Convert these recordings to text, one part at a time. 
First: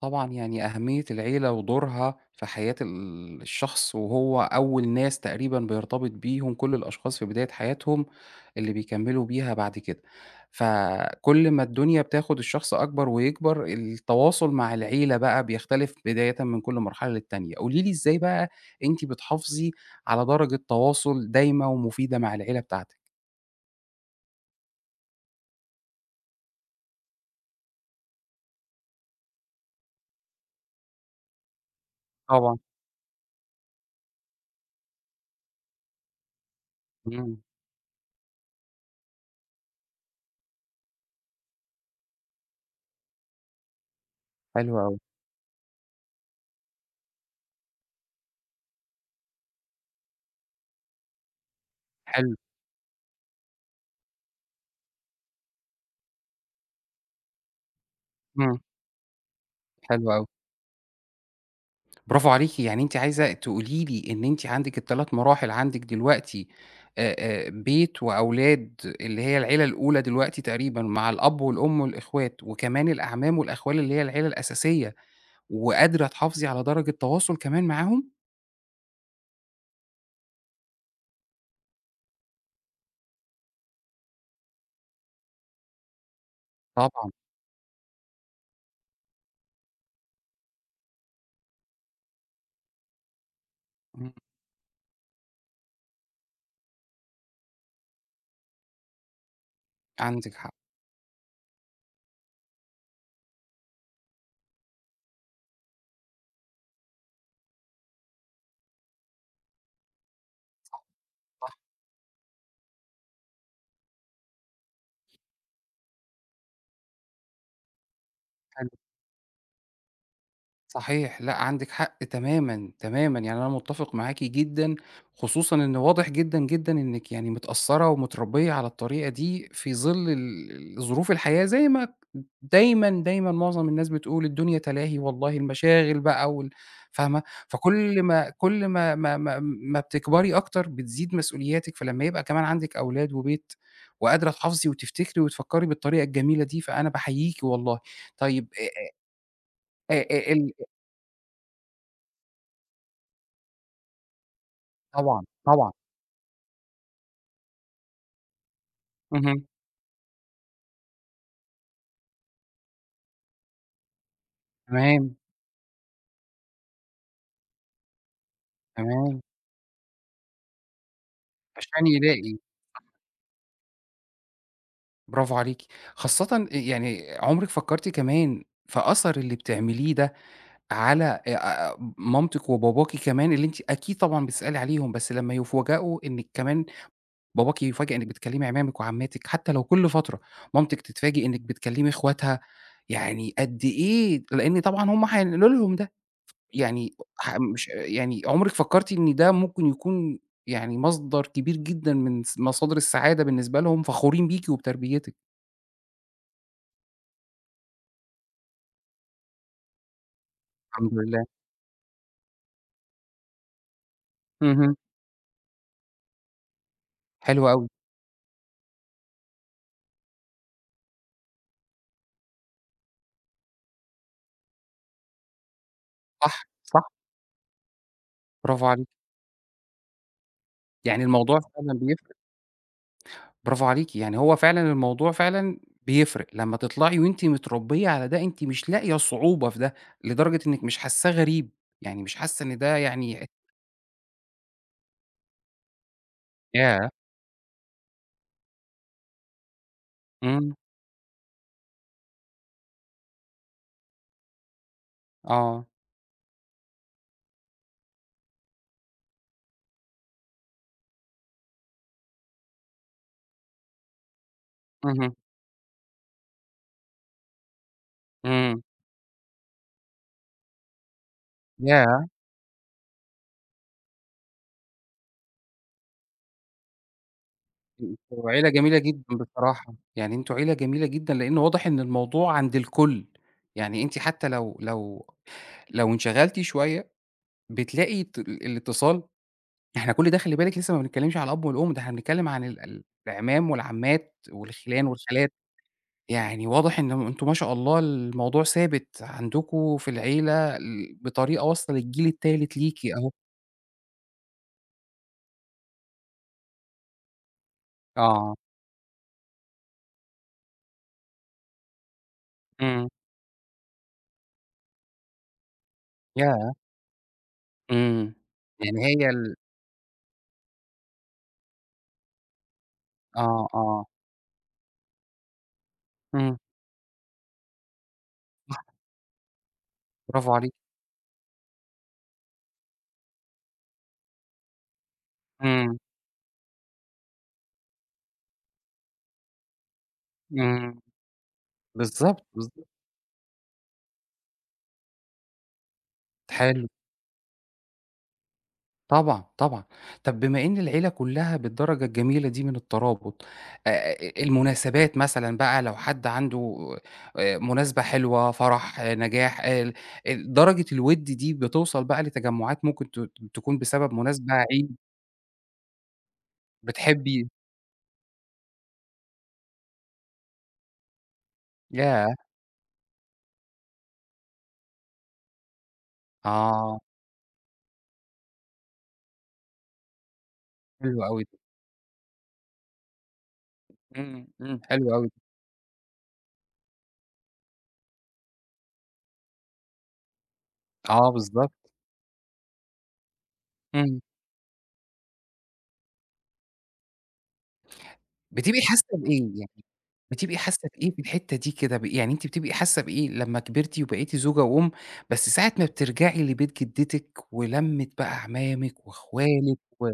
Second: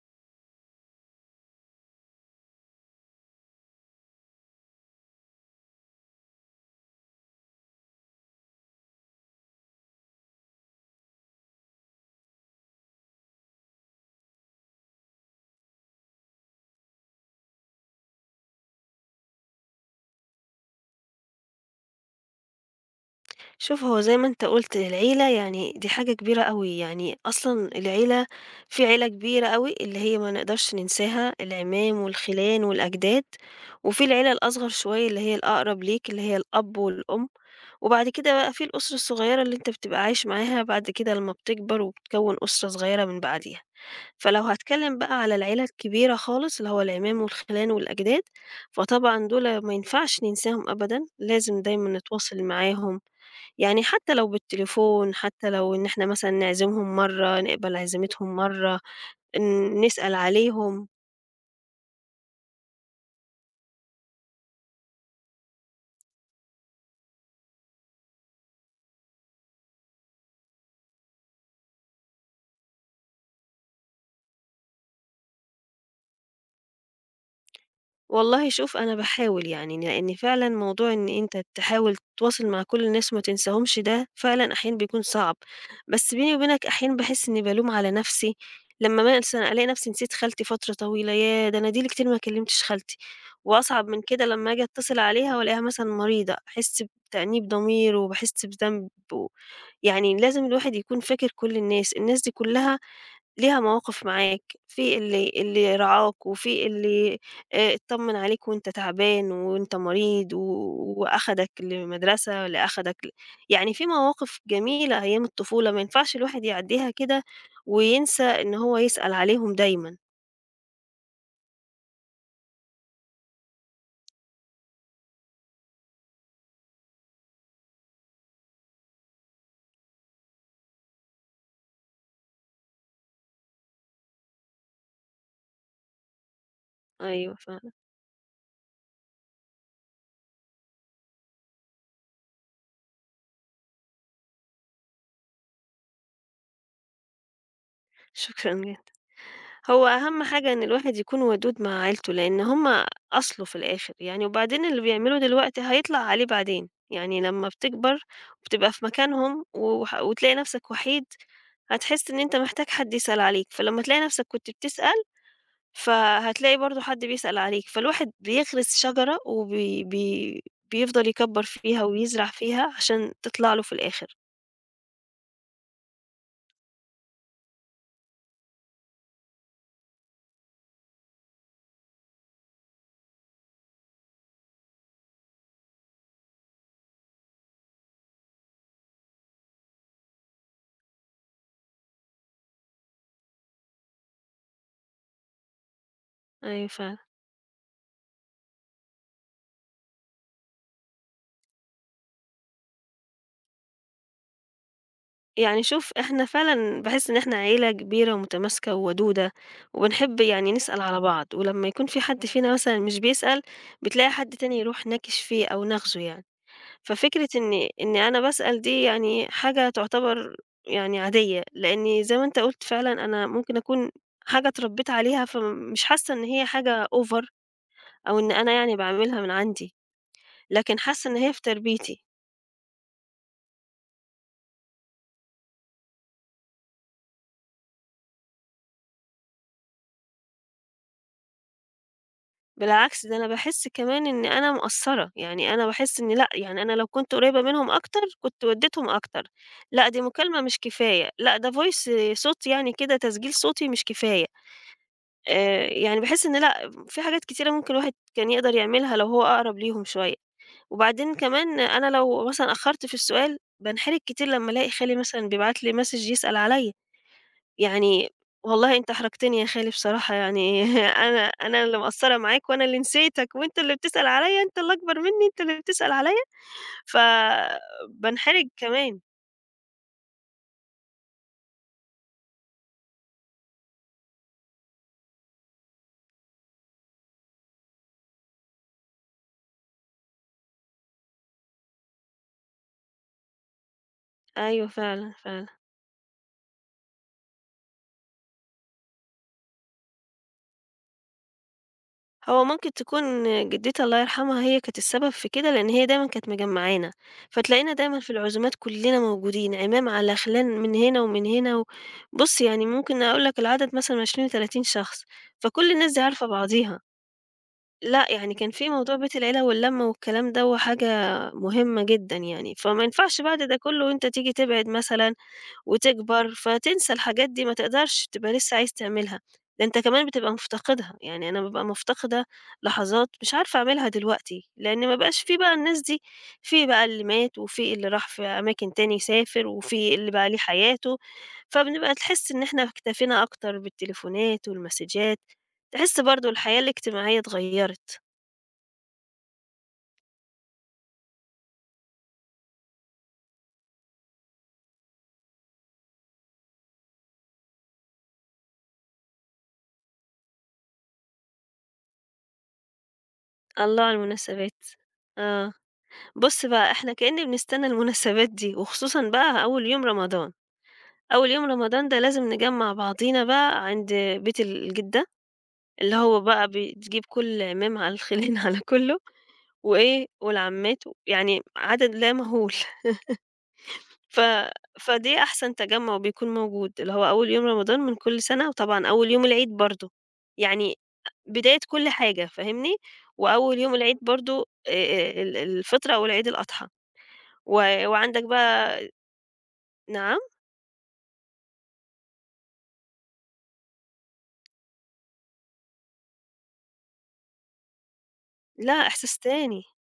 طبعًا يعني أهمية العيلة ودورها في حياة الشخص، وهو أول ناس تقريبًا بيرتبط بيهم كل الأشخاص في بداية حياتهم، اللي بيكمّلوا بيها بعد كده. فكل ما الدنيا بتاخد الشخص أكبر ويكبر، التواصل مع العيلة بقى بيختلف بدايةً من كل مرحلة للتانية. قولي لي إزاي بقى أنتِ بتحافظي على درجة تواصل دايمة ومفيدة مع العيلة بتاعتِك؟ شوف هو زي ما أنت قُلت العيلة يعني دي حاجة كبيرة أوي، يعني أصلًا العيلة في عيلة كبيرة أوي اللي هي ما نقدرش ننساها، العمام طبعًا، والخِلان والأجداد، وفي العيلة الأصغر شوية اللي هي الأقرب ليك اللي هي الأب والأم، إمم، وبعد كده بقى في الأسرة الصغيرة اللي أنت بتبقى عايش معاها بعد كده لمّا بتكبر وبتكوّن أسرة صغيرة من بعديها. فلو حلو أوي، هاتكلم بقى على العيلة الكبيرة خالص اللي هو العمام والخِلان والأجداد، فطبعًا دُول ما ينفعش ننساهم أبدًا، لازم دايمًا حلو، نتواصل معاهم، يعني حتى لو بالتليفون، حتى لو إن إحنا مثلًا نعزمهم مرّة، نقبل عزيمتهم إمم، مرّة، ن حلو نسأل أوي. عليهم. برافو عليكِ، يعني أنتِ عايزة تقولي لي إن أنتِ عندِك ال3 مراحل عندِك دلوقتي آآ بيت وأولاد اللي هي العيلة الأولى دلوقتي تقريبًا مع الأب والأم والإخوات، وكمان الأعمام والأخوال اللي هي العيلة الأساسية، وقادرة تحافظي على درجة تواصل كمان معاهم؟ والله شوف أنا باحاول يعني، لإن فعلًا موضوع إن أنت تحاول تتواصل مع كل الناس وما تنساهمش ده فعلًا أحيانًا بيكون صعب، بس بيني وبينك أحيانًا طبعًا، باحس إني بالوم على نفسي لمّا مثلًا ألاقي نفسي نسيت خالتي فترة طويلة، ياه! ده أنا دي لي كتير ما كلمتش خالتي، وأصعب من إمم، كده لمّا آجي أتصل عليها وألاقيها مثلًا مريضة، أحس بتأنيب ضمير وباحس بذنب و يعني عندِك لازم حق، الواحد يكون فاكر كل الناس، الناس دي كلها ليها مواقف معاك، في اللي رعاك، وفي اللي اتطمن عليك وأنت تعبان وأنت مريض، صح، وأخدك صح، لمدرسة، اللي أخدك ل يعني في مواقف جميلة أيام الطفولة ما ينفعش الواحد يعدّيها كده وينسى إن حلو. هو يسأل عليهم دايمًا. صحيح، لأ عندِك حق تمامًا، تمامًا، يعني أنا متّفق معاكِ جدًا، خصوصًا إن واضح جدًا، جدًا إنِّك يعني متأثّرة ومتربية على الطريقة دي في ظِل ظروف الحياة زي ما دايمًا، دايمًا معظم الناس بتقول الدنيا تلاهي والله المشاغل بقى وال فاهمة؟ أيوه فعلًا، فكل ما كل ما ما ما ما بتكبري أكتر بتزيد مسؤولياتِك، فلمّا يبقى كمان عندِك أولاد وبيت وقادرة تحافظي وتفتكري وتفكّري بالطريقة الجميلة دي، فأنا باحييكِ والله. طيب شكرًا ج هو آآ أهم حاجة إن آآ الواحد يكون ودود مع عيلته، لإن هم أصله في الآخر يعني، وبعدين اللي بيعمله طبعًا، دلوقتي طبعًا. هيطلع عليه بعدين، يعني لمّا بتكبر وبتبقى في مكانهم اهم. وتلاقي نفسك وحيد، هتحس إن أنت محتاج حد يسأل عليك، فلمّا تلاقي نفسك كنت بتسأل، تمام، فهتلاقي برضه حد بيسأل عليك، فالواحد بيغرس شجرة تمام. وبي بي بيفضل يكبّر فيها عشان ويزرع يلاقي فيها عشان تطلع له في الآخر. برافو عليكِ. خاصةً يعني عمرِك فكّرتِ كمان في أثر اللي بتعمليه ده على مامتِك وباباكِ كمان اللي أنتِ أكيد طبعًا بتسألي عليهم، بس لمّا يفوجئوا إنِّك كمان باباكِ يفاجأ إنِّك بتكلّمي عمامِك وعماتِك حتى لو كل فترة، مامتِك تتفاجئ إنِّك بتكلّمي اخواتها، يعني قد إيه لإن طبعًا هم هينقلوا لهم ده. أيوه يعني فعلًا. مش يعني عمرِك فكّرتِ إن ده ممكن يكون يعني مصدر كبير جدًا من مصادر السعادة بالنسبة لهم، فخورين بيكِ وبتربيتِك؟ يعني شوف إحنا فعلًا باحس إن إحنا عيلة كبيرة ومتماسكة وودودة، وبنحب يعني نسأل الحمد على لله. بعض، ولمّا يكون في حد فينا مثلًا مش بيسأل، بتلاقي حد تاني اهم. يروح ناكش فيه أو ناغزه يعني. ففكرة حلو أوي. إني أنا باسأل دي يعني حاجة تعتبر يعني عادية، لإني زي ما أنت قُلت فعلًا أنا ممكن أكون حاجة اتربيت عليها، فمش حاسة إن هي صح، حاجة صح، over أو إن أنا برافو يعني عليكِ. باعملها من عندي، لكن يعني حاسة إن هي الموضوع في فعلًا تربيتي. بيفرق، برافو عليكِ. يعني هو فعلًا الموضوع فعلًا بيفرق، لمّا تطلعي وأنتِ متربية على ده، أنتِ مش لاقية صعوبة في ده، لدرجة إنِّك مش حاسّاه غريب، يعني مش حاسّة إن ده بالعكس ده أنا يعني باحس كمان إن أنا مقصّرة، يعني أنا باحس إن لأ، يعني أنا لو ياه! كنت قريّبة منهم أكتر كنت ودّيتهم أكتر، لأ دي مكالمة إمم. مش كفاية، لأ ده voice صوت يعني كده تسجيل صوتي مش كفاية، آه. يعني باحس إن لأ، في حاجات كتيرة ممكن الواحد كان يقدر يعملها لو هو أقرب ليهم شوية، وبعدين كمان أنا لو مثلًا أخّرت في السؤال بانحرج كتير لمّا ألاقي خالي اهم. مثلًا بيبعت لي message يسأل عليَّ. يعني إمم. والله أنت أحرجتني يا خالي بصراحة يعني أنا اللي ياه! مقصّرة معاك وأنا اللي نسيتك وأنت اللي بتسأل عليّا، أنت اللي أكبر منّي، أنت اللي بتسأل عليّا، هو فبانحرج عيلة جميلة كمان. جدًا بصراحة، يعني أنتم عيلة جميلة جدًا، لإن واضح إن الموضوع عند الكل، يعني أنتِ حتى لو انشغلتِ شوية بتلاقي الاتصال إحنا كل ده خلّي بالِك لسه ما بنتكلمش على الأب والأم، ده إحنا بنتكلم عن ال ال الأعمام والعمات أيوه والخِلان فعلًا، والخالات، فعلًا. يعني واضح إن أنتم ما شاء الله الموضوع ثابت عندكم في العيلة ل بطريقة واصلة للجيل هو التالت ممكن ليكِ أهو. تكون جدتي الله يرحمها هي كانت السبب في كده، لإن هي دايمًا كانت مجمّعانا، فتلاقينا دايمًا في آه، العزومات كُلّنا موجودين، عمام على خِلان من هنا ومن هنا بُص يعني إمم، ممكن أقول لك العدد مثلًا 20، 30 شخص، فكل الناس دي عارفة ياه! بعضيها. لأ، إمم، يعني كان في يعني موضوع هي بيت ال العيلة واللمة والكلام دوّة حاجة مهمة جدًا يعني، فما ينفعش بعد آه، ده آه، كلّه وأنت تيجي تبعد مثلًا وتكبر، إمم، فتنسى الحاجات دي ما تقدرش، تبقى لسه صح عايز تعملها، ده أنت كمان بتبقى برافو عليكِ. مفتقدها، يعني أنا بابقى مفتقدة لحظات مش عارفة أعملها دلوقتي، لإن ما بقاش في بقى إمم، الناس دي، في بقى اللي مات وفي اللي راح في أماكن تاني سافر وفي اللي بقى ليه إمم، حياته، فبنبقى بالضبط، تحس إن إحنا بالضبط، اكتفينا أكتر بالتليفونات والمسجات، تحس برضه الحياة حلو، الاجتماعية اتغيّرت. طبعًا، طبعًا. طب بما إن العيلة كلّها بالدرجة الجميلة دي من الترابط، آآ المناسبات مثلًا بقى لو حد عنده مناسبة حلوة، فرح، نجاح، ال ال درجة الوِد دي بتوصل بقى لتجمعات ممكن تكون الله بسبب على مناسبة، المناسبات. عيد، آه. بُص بقى، إحنا كإن بتحبي بنستنى المناسبات دي، وخصوصًا بقى أول يوم رمضان. أول يوم رمضان ده ياه! لازم نجمّع بعضينا بقى عند بيت الجدة، اللي هو بقى آه، بتجيب كل عمام على الخلان على كُلّه، وإيه، والعمّات، حلو أوي ده، يعني عدد لا مهول. ف إمم، إمم، حلو أوي ده، فدي أحسن تجمُّع بيكون موجود، اللي هو أول يوم رمضان من كل سنة، وطبعًا أول يوم العيد برضه، يعني آه بالضبط، بداية كل حاجة، فاهمني؟ وأول يوم العيد إمم. برضه ال الفطر أو العيد الأضحى. و وعندك بتبقي بقى حاسة بإيه يعني، نعم؟ بتبقي حاسة بإيه في الحتّة دي كده، يعني أنتِ بتبقي حاسة بإيه لمّا كبرتِ وبقيتِ زوجة وأم، بس ساعة ما بترجعي لبيت جدتِك ولمّة بقى لأ عمامِك إحساس وأخوالِك تاني، و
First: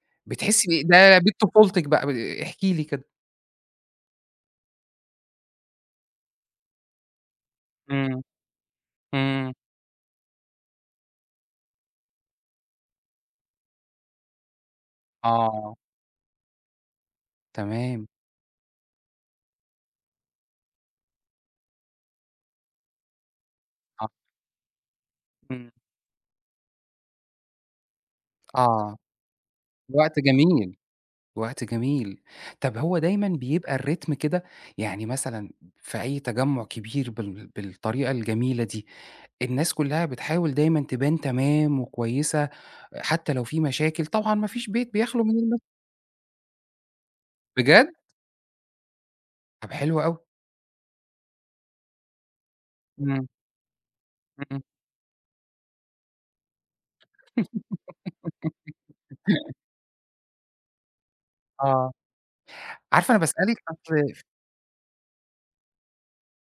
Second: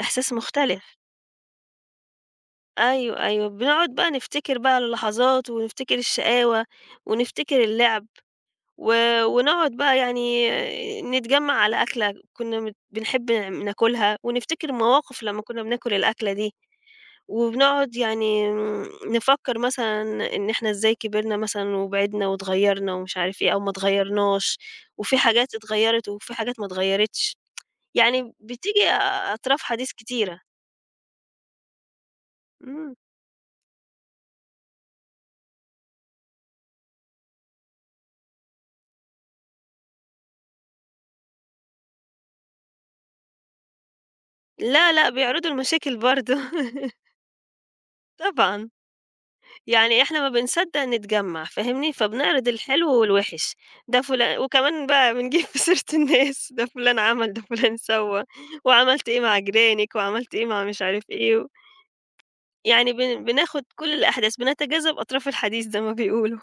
إحساس بتحسي مختلف. بإيه، ده بيت طفولتِك بقى، احكي لي كده؟ أيوه، أيوه. بنقعد بقى نفتكر بقى اللحظات ونفتكر الشقاوة ونفتكر اللعب إمم، و إمم، ونقعد بقى يعني نتجمّع على أكلة كنا مت بنحب ناكلها ونفتكر مواقف لمّا كنا آه، بناكل الأكلة دي، وبنقعد تمام، يعني نفكّر مثلًا إن إحنا إزاي كبرنا مثلًا وبعدنا واتغيّرنا ومش عارف إيه أو ما آه، اتغيّرناش، وفي حاجات إمم، اتغيّرت وفي حاجات ما اتغيّرتش. يعني بتيجي آه، أطراف حديث وقت كتيرة. جميل، وقت جميل. طب إمم. هو دايمًا بيبقى الريتم كده، يعني مثلًا في أي تجمُّع كبير بالطريقة الجميلة دي، الناس كلّها بتحاول دايمًا تبان تمام وكويسة، حتى لو في مشاكل، طبعًا ما فيش لا، بيت لأ، بيخلو من بيعرضوا المش المشاكل برضه. بجد؟ طبعًا. طب حلو يعني أوي، إحنا ما بنصدّق نتجمّع فاهمني، فبنعرض الحلو إمم، والوِحِش. ده فلا إمم، وكمان بقى بنجيب في سيرة الناس، ده فُلان عمل، ده فُلان سوّى، وعملت إيه مع جيرانِك، وعملت إيه مع مش عارف إيه آه، يعني عارفة أنا باسألِك بناخُد كل أصل الأحداث، بنتجاذب أطراف الحديث زي ما بيقولوا.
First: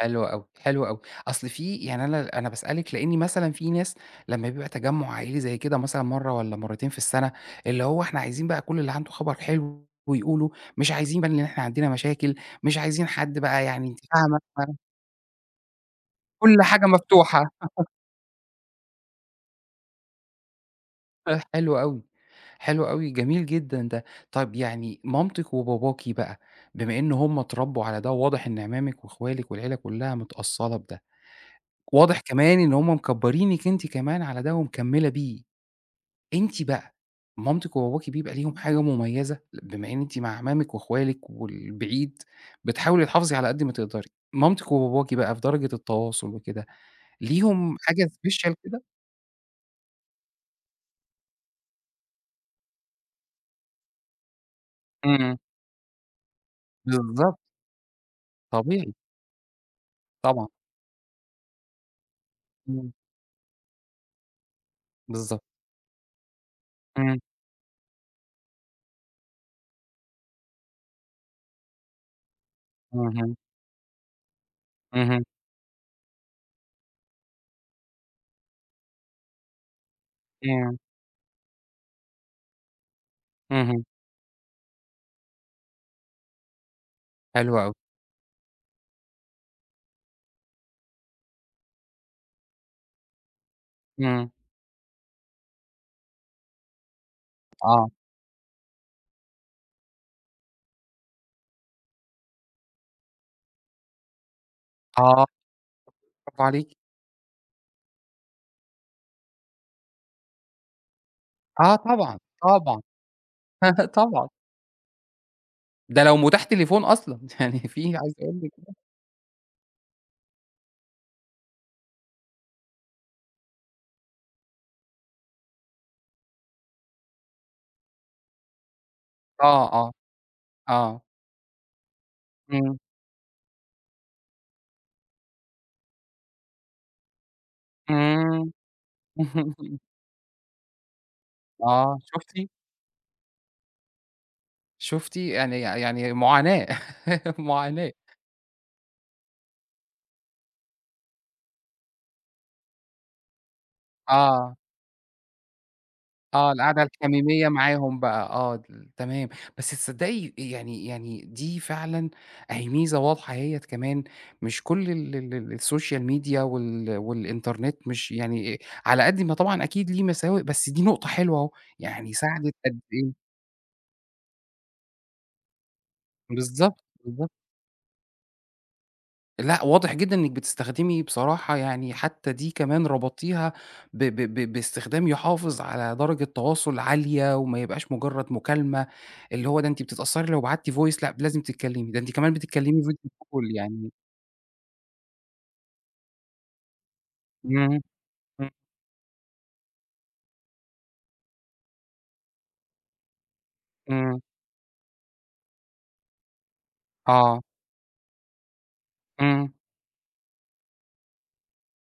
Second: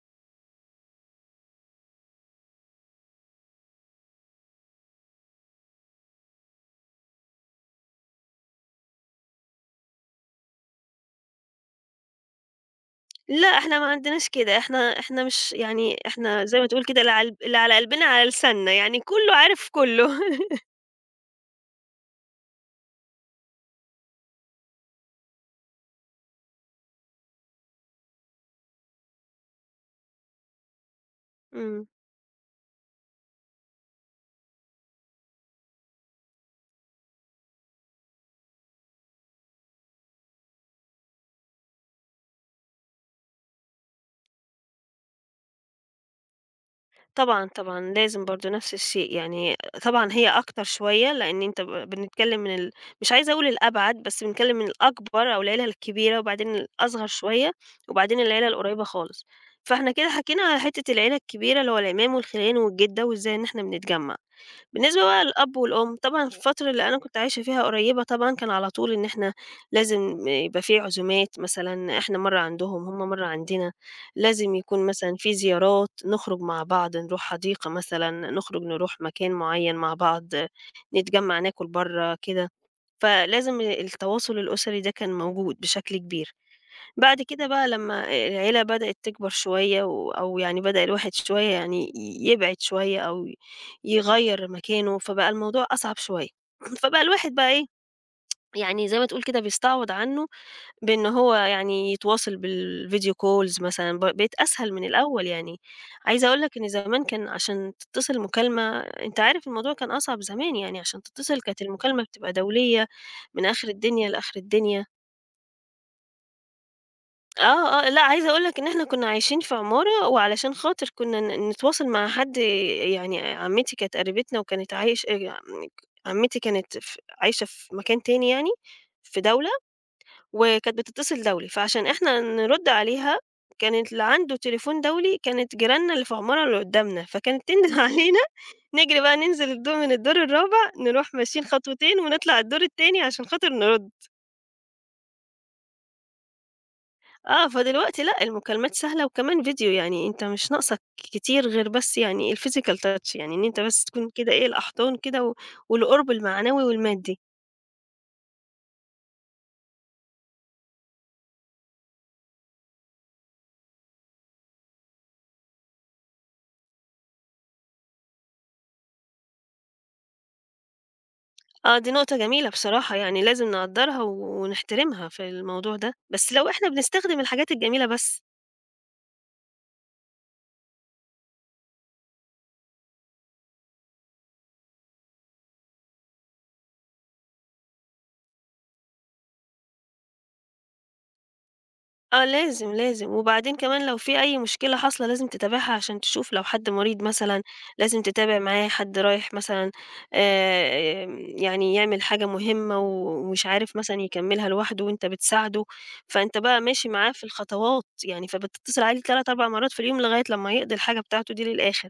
حلو أوي، حلو أوي، أصل في يعني أنا باسألِك لإني مثلًا في ناس لمّا بيبقى تجمُّع عائلي زي كده مثلًا مرّة والّا مرّتين في السنة، اللي هو إحنا عايزين بقى كل اللي عنده خبر حلو يقوله، مش عايزين بقى إن إحنا عندنا مشاكل، مش عايزين حد لأ، بقى إحنا ما يعني أنتِ عندناش كده، فاهمة، إحنا مش يعني إحنا زي كل ما تقول حاجة كده اللي على مفتوحة. اللي على قلبنا على لساننا، يعني كُلّه عارف كُلّه. آه، حلو أوي، حلو أوي، جميل جدًا ده. طَب يعني مامتِك وباباكِ بقى، بما إن هُم اتربّوا على ده، وواضح إن عمامِك وأخوالِك والعيلة كلّها متأصّلة بده، إمم. واضح كمان إن هُم مكبّرينِك أنتِ كمان على ده ومكمّلة بيه، أنتِ بقى مامتِك وباباكِ بيبقى ليهم حاجة مميّزة؟ بما إن أنتِ مع عمامِك وأخوالِك والبعيد، بتحاولي تحافظي على قد ما تقدري، مامتِك وباباكِ بقى في درجة التواصل وكده، طبعًا، ليهم طبعًا، حاجة لازم برضه special نفس كده؟ الشيء، يعني طبعًا هي أكتر شوية، لإن أنت بنتكلم من مش عايزة أقول الأبعد، بس بنتكلم من الأكبر إمم، أو العيلة الكبيرة، وبعدين الأصغر بالضبط، شوية، وبعدين العيلة القريبة طبيعي، خالص. فإحنا كده حكينا طبعًا، على حتة العيلة الكبيرة، اللي هو العمام والخِلان إمم، والجِدة، وإزاي إن إحنا بنتجمّع. بالنسبة بقى بالضبط. للأب والأم، طبعًا في الفترة اللي أنا كنت إمم، عايشة فيها قريبة طبعًا كان على طول إن إحنا لازم يبقى في عزومات مثلًا، إحنا مرّة عندهم، هم مرّة اهم، عندنا، لازم يكون مثلًا اهم، في زيارات، نخرج مع بعض، نروح حديقة مثلًا، نخرج نروح مكان معيّن مع بعض، إمم، نتجمّع ناكل برّه كده، فلازم اهم، التواصل الأسري ده كان موجود بشكل كبير. بعد كده حلو بقى أوي، لمّا العيلة بدأت تكبر شوية أو يعني بدأ الواحد شوية يعني يبعد شوية أو إمم، يغيّر مكانه، فبقى الموضوع أصعب شوية. فبقى الواحد بقى إيه، آه، يعني زي ما تقول كده بيستعوض عنّه بإن هو يعني يتواصل بالvideo calls مثلًا، بقت أسهل من الأول آه، يعني. عايزة أقول برافو لك إن عليكِ، زمان كان عشان تتصل مكالمة أنت عارف الموضوع كان أصعب زمان، يعني عشان تتصل كانت آه المكالمة طبعًا، بتبقى طبعًا، دولية من آخر الدنيا طبعًا، لآخر الدنيا. ده لو متاح تليفون أصلًا، آه، يعني آه، في لأ عايز عايزة أقول أقول لِك لك إن إحنا كنا عايشين في عمارة وعلشان خاطر كنا نتواصل مع حد يعني عمتي كانت قريبتنا وكانت عايش عمتي كانت عايشة في مكان تاني يعني، في دولة آه، آه، وكانت آه، بتتصل دولي، فعشان إحنا نرُد إمم، عليها كانت اللي عنده تليفون دولي كانت جيراننا اللي في العمارة اللي قدّامنا، فكانت تنده علينا إمم، نجري بقى ننزل من الدور الرابع نروح ماشيين آه، خطوتين ونطلع شُفتِ، الدور التاني عشان خاطر نرُد. شُفتِ يعني معاناة، آه، معاناة، فدلوقتي لأ، المكالمات سهلة وكمان فيديو، يعني أنت مش ناقصك كتير غير بس يعني الphysical touch يعني إن أنت بس تكون كده إيه آه. الأحضان كده و والقرب آه، المعنوي القعدة والمادي. الحميمية معاهم بقى، آه، تمام. بس تصدّقي يعني دي فعلًا أهي ميزة واضحة أهيّة كمان، مش كل ال ال ال السوشيال ميديا والإنترنت مش يعني على قد ما طبعًا أكيد ليه مساوئ، بس دي نقطة حلوة أهو، آه، دي يعني نقطة جميلة ساعدِت قد بصراحة يعني إيه لازم نقدّرها ونحترمها في الموضوع ده، بس لو إحنا بالضبط، بنستخدم بالضبط. الحاجات الجميلة بس. لأ، واضح جدًا إنِّك بتستخدمي بصراحة يعني حتى دي كمان ربطتيها ب ب ب باستخدام يحافظ على درجة تواصل عالية وما يبقاش مجرّد مكالمة، اللي هو ده أنتِ بتتأثّري لو بعتِ voice لأ، لازم تتكلّمي، ده أنتِ آه كمان لازم، بتتكلّمي video لازم، call وبعدين كمان يعني لو في أي مشكلة حاصلة لازم تتابعها عشان تشوف لو حد مريض مثلًا، إمم، لازم تتابع إمم، معاه، حد رايح مثلًا آمم، يعني يعمل حاجة مهمة ومش عارف مثلًا إمم، يكمّلها لوحده وأنت بتساعده، فأنت بقى ماشي معاه في آه، الخطوات، يعني فبتتصل عليه 3، 4 إمم، مرات في اليوم لغاية لمّا يقضي الحاجة بتاعته دي للآخر،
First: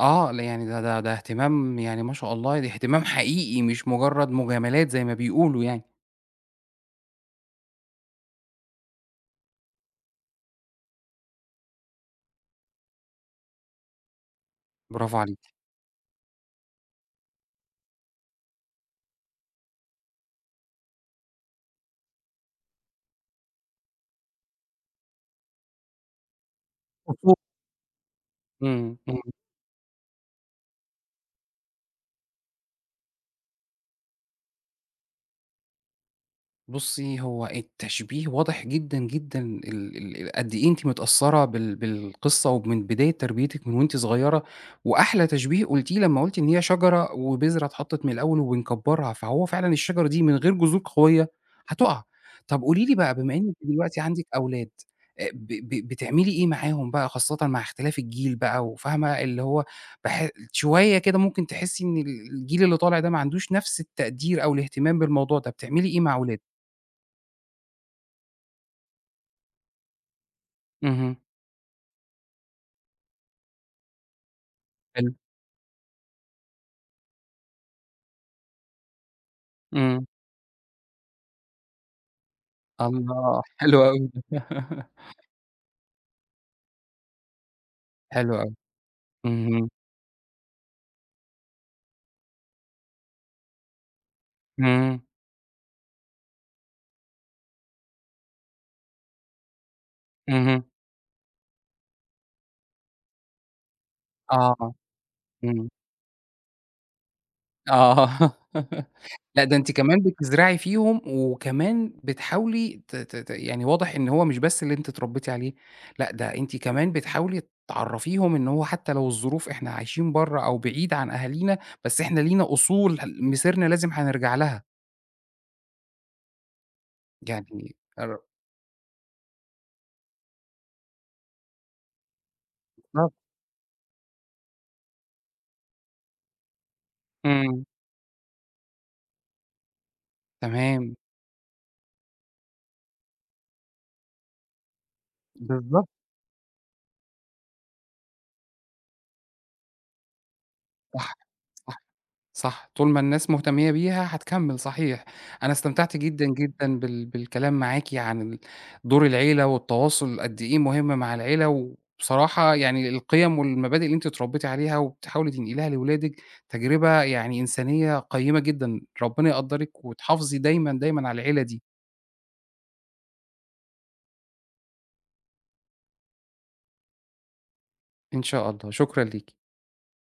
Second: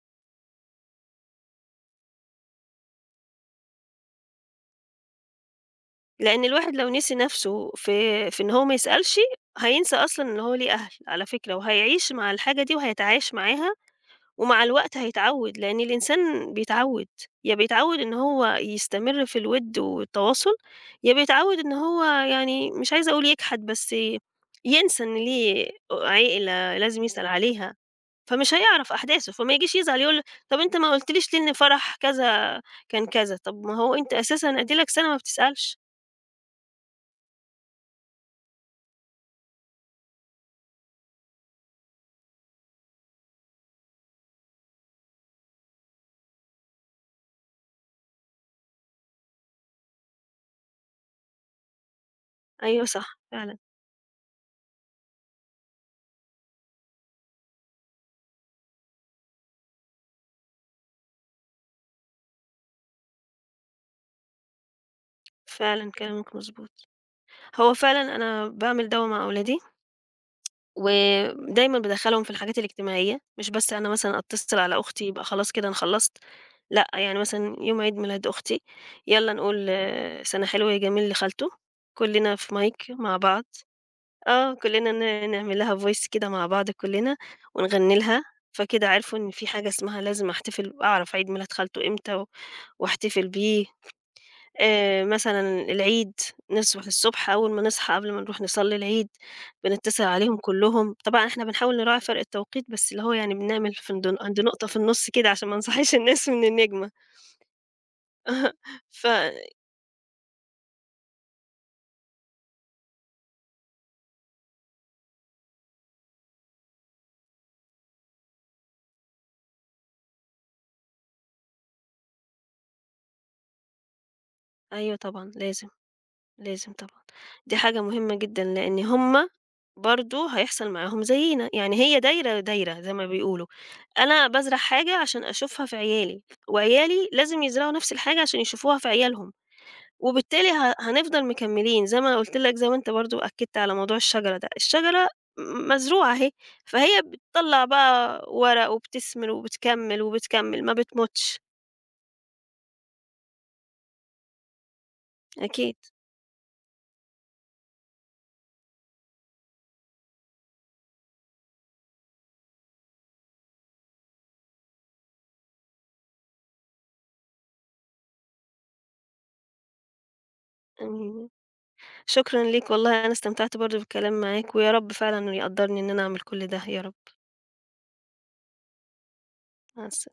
آه، لأ يعني ده اهتمام يعني ما شاء الله، ده اهتمام حقيقي مش مجرّد مجاملات زي ما بيقولوا يعني، لإن الواحد لو نسي نَفْسه في إن هو ما يسألش، هينسى أصلًا إن هو ليه أهل على فكرة، وهيعيش مع الحاجة دي وهيتعايش معاها ومع الوقت برافو عليكِ. هيتعوّد، لإن الإنسان بيتعوّد، يا بيتعوّد إن هو يستمر في الوِد والتواصل، يا بيتعوّد إن هو يعني مش عايزة أقول يجحد، بس ينسى إن ليه عِيلة لازم يسأل مضبوط. عليها، فمش هيعرف إمم، إمم. أحداثه، فما يجيش يزعل يقول طَب أنت ما قُلتليش ليه إن فرح كذا كان كذا، طَب ما هو أنت أساسًا أدي لك سَنة ما بتسألش. بُصّي، هو التشبيه واضح جدًا، جدًا قد إيه أنتِ متأثّرة بالقصة ومن بداية تربيتِك من وأنتِ صغيرة، وأحلى تشبيه قُلتيه لمّا قُلتِ إن هي شجرة وبذرة اتحطّت من الأول وبنكبّرها، فهو فعلًا الشجرة دي من غير جذور قوية هتُقع. طَب قولي أيوه لي بقى صح، بما إن أنتِ فعلًا، دلوقتي عندِك أولاد، ب ب بتعملي إيه معاهم بقى خاصةً مع اختلاف الجيل بقى وفاهمة، اللي هو بح شوية كده ممكن تحسّي إن الجيل اللي طالع ده ما عندوش نَفْس التقدير أو الاهتمام بالموضوع ده، بتعملي فعلًا إيه مع كلامِك ولادِك؟ مضبوط. هو فعلًا أنا باعمل دَوَّة مع أولادي اهم. ودايمًا بادخّلهم في الحاجات الاجتماعية، مش بس أنا مثلًا أتصل على أختي حلو. يبقى خلاص كده أنا خلّصت، لأ، يعني مثلًا يوم عيد ميلاد أختي، يالّا نقول إمم. آه، سَنة حلوة يا جميل لخالته، كلّنا في mic مع الله! بعض حلو أوي ده. آه، كلّنا نعمل لها voice كده مع بعض كلّنا ونغني لها، حلو أوي. فكده عرفوا إن في حاجة اهم. اسمها لازم أحتفل أعرف عيد ميلاد خالته إمتى واحتفل بيه. إمم. مثلًا العيد، نصبح الصبح أول ما نصحى قبل ما نروح نصلّي العيد، بنتصل عليهم اهم. كلّهم، طبعًا إحنا بنحاول نراعي فرق التوقيت، بس اللي هو يعني بنعمل في عند نقطة آه. في النُص كده عشان ما إمم. نصحّيش الناس من النجمة. آه. ف لأ، ده أنتِ كمان بتزرعي فيهم وكمان بتحاولي ت ت ت يعني واضح إن هو مش بس اللي أنتِ اتربّيتِ عليه، لأ، ده أنتِ كمان بتحاولي تعرّفيهم إن هو حتّى لو الظروف إحنا عايشين برّه أو بعيد عن أهالينا، بس إحنا لينا أصول مسيرنا لازم هنرجع لها. أيوه طبعًا، لازم، لازم طبعًا. دي يعني حاجة مهمة أر جدًا، لإن هم برضه هيحصل معاهم زيّنا، يعني هي دايرة، دايرة زي ما بالضبط. بيقولوا. أنا بازرع حاجة عشان أشوفها في عيالي، وعيالي لازم إمم. يزرعوا نفس الحاجة عشان يشوفوها في عيالهم. وبالتالي تمام. هنفضل مكمّلين، زي ما أنا قُلت لك زي ما أنت برضه أكّدت على موضوع الشجرة ده، الشجرة بالضبط. مزروعة أهي، فهي بتطلّع بقى ورق وبتثمر وبتكمّل، وبتكمّل ما صح، بتموتش صح، صح، طول ما الناس مهتمية بيها هتكمّل صحيح، أنا أكيد، استمتعت جدًا، جدًا بالكلام معاكِ عن دور العيلة والتواصل قد إيه مهم مع العيلة، وبصراحة يعني القيم والمبادئ اللي أنتِ اتربيتِ عليها وبتحاولي تنقليها لولادِك، تجربة يعني إنسانية قيّمة جدًا، ربنا يقدّرِك وتحافظي دايمًا، دايمًا على امم، العيلة دي شكرًا ليك والله أنا استمتعت برضه بالكلام معاك، ويا رب فعلًا يقدّرني إن أنا أعمل كل ده، يا رب، إن شاء الله، شكرًا ليكِ. مع الس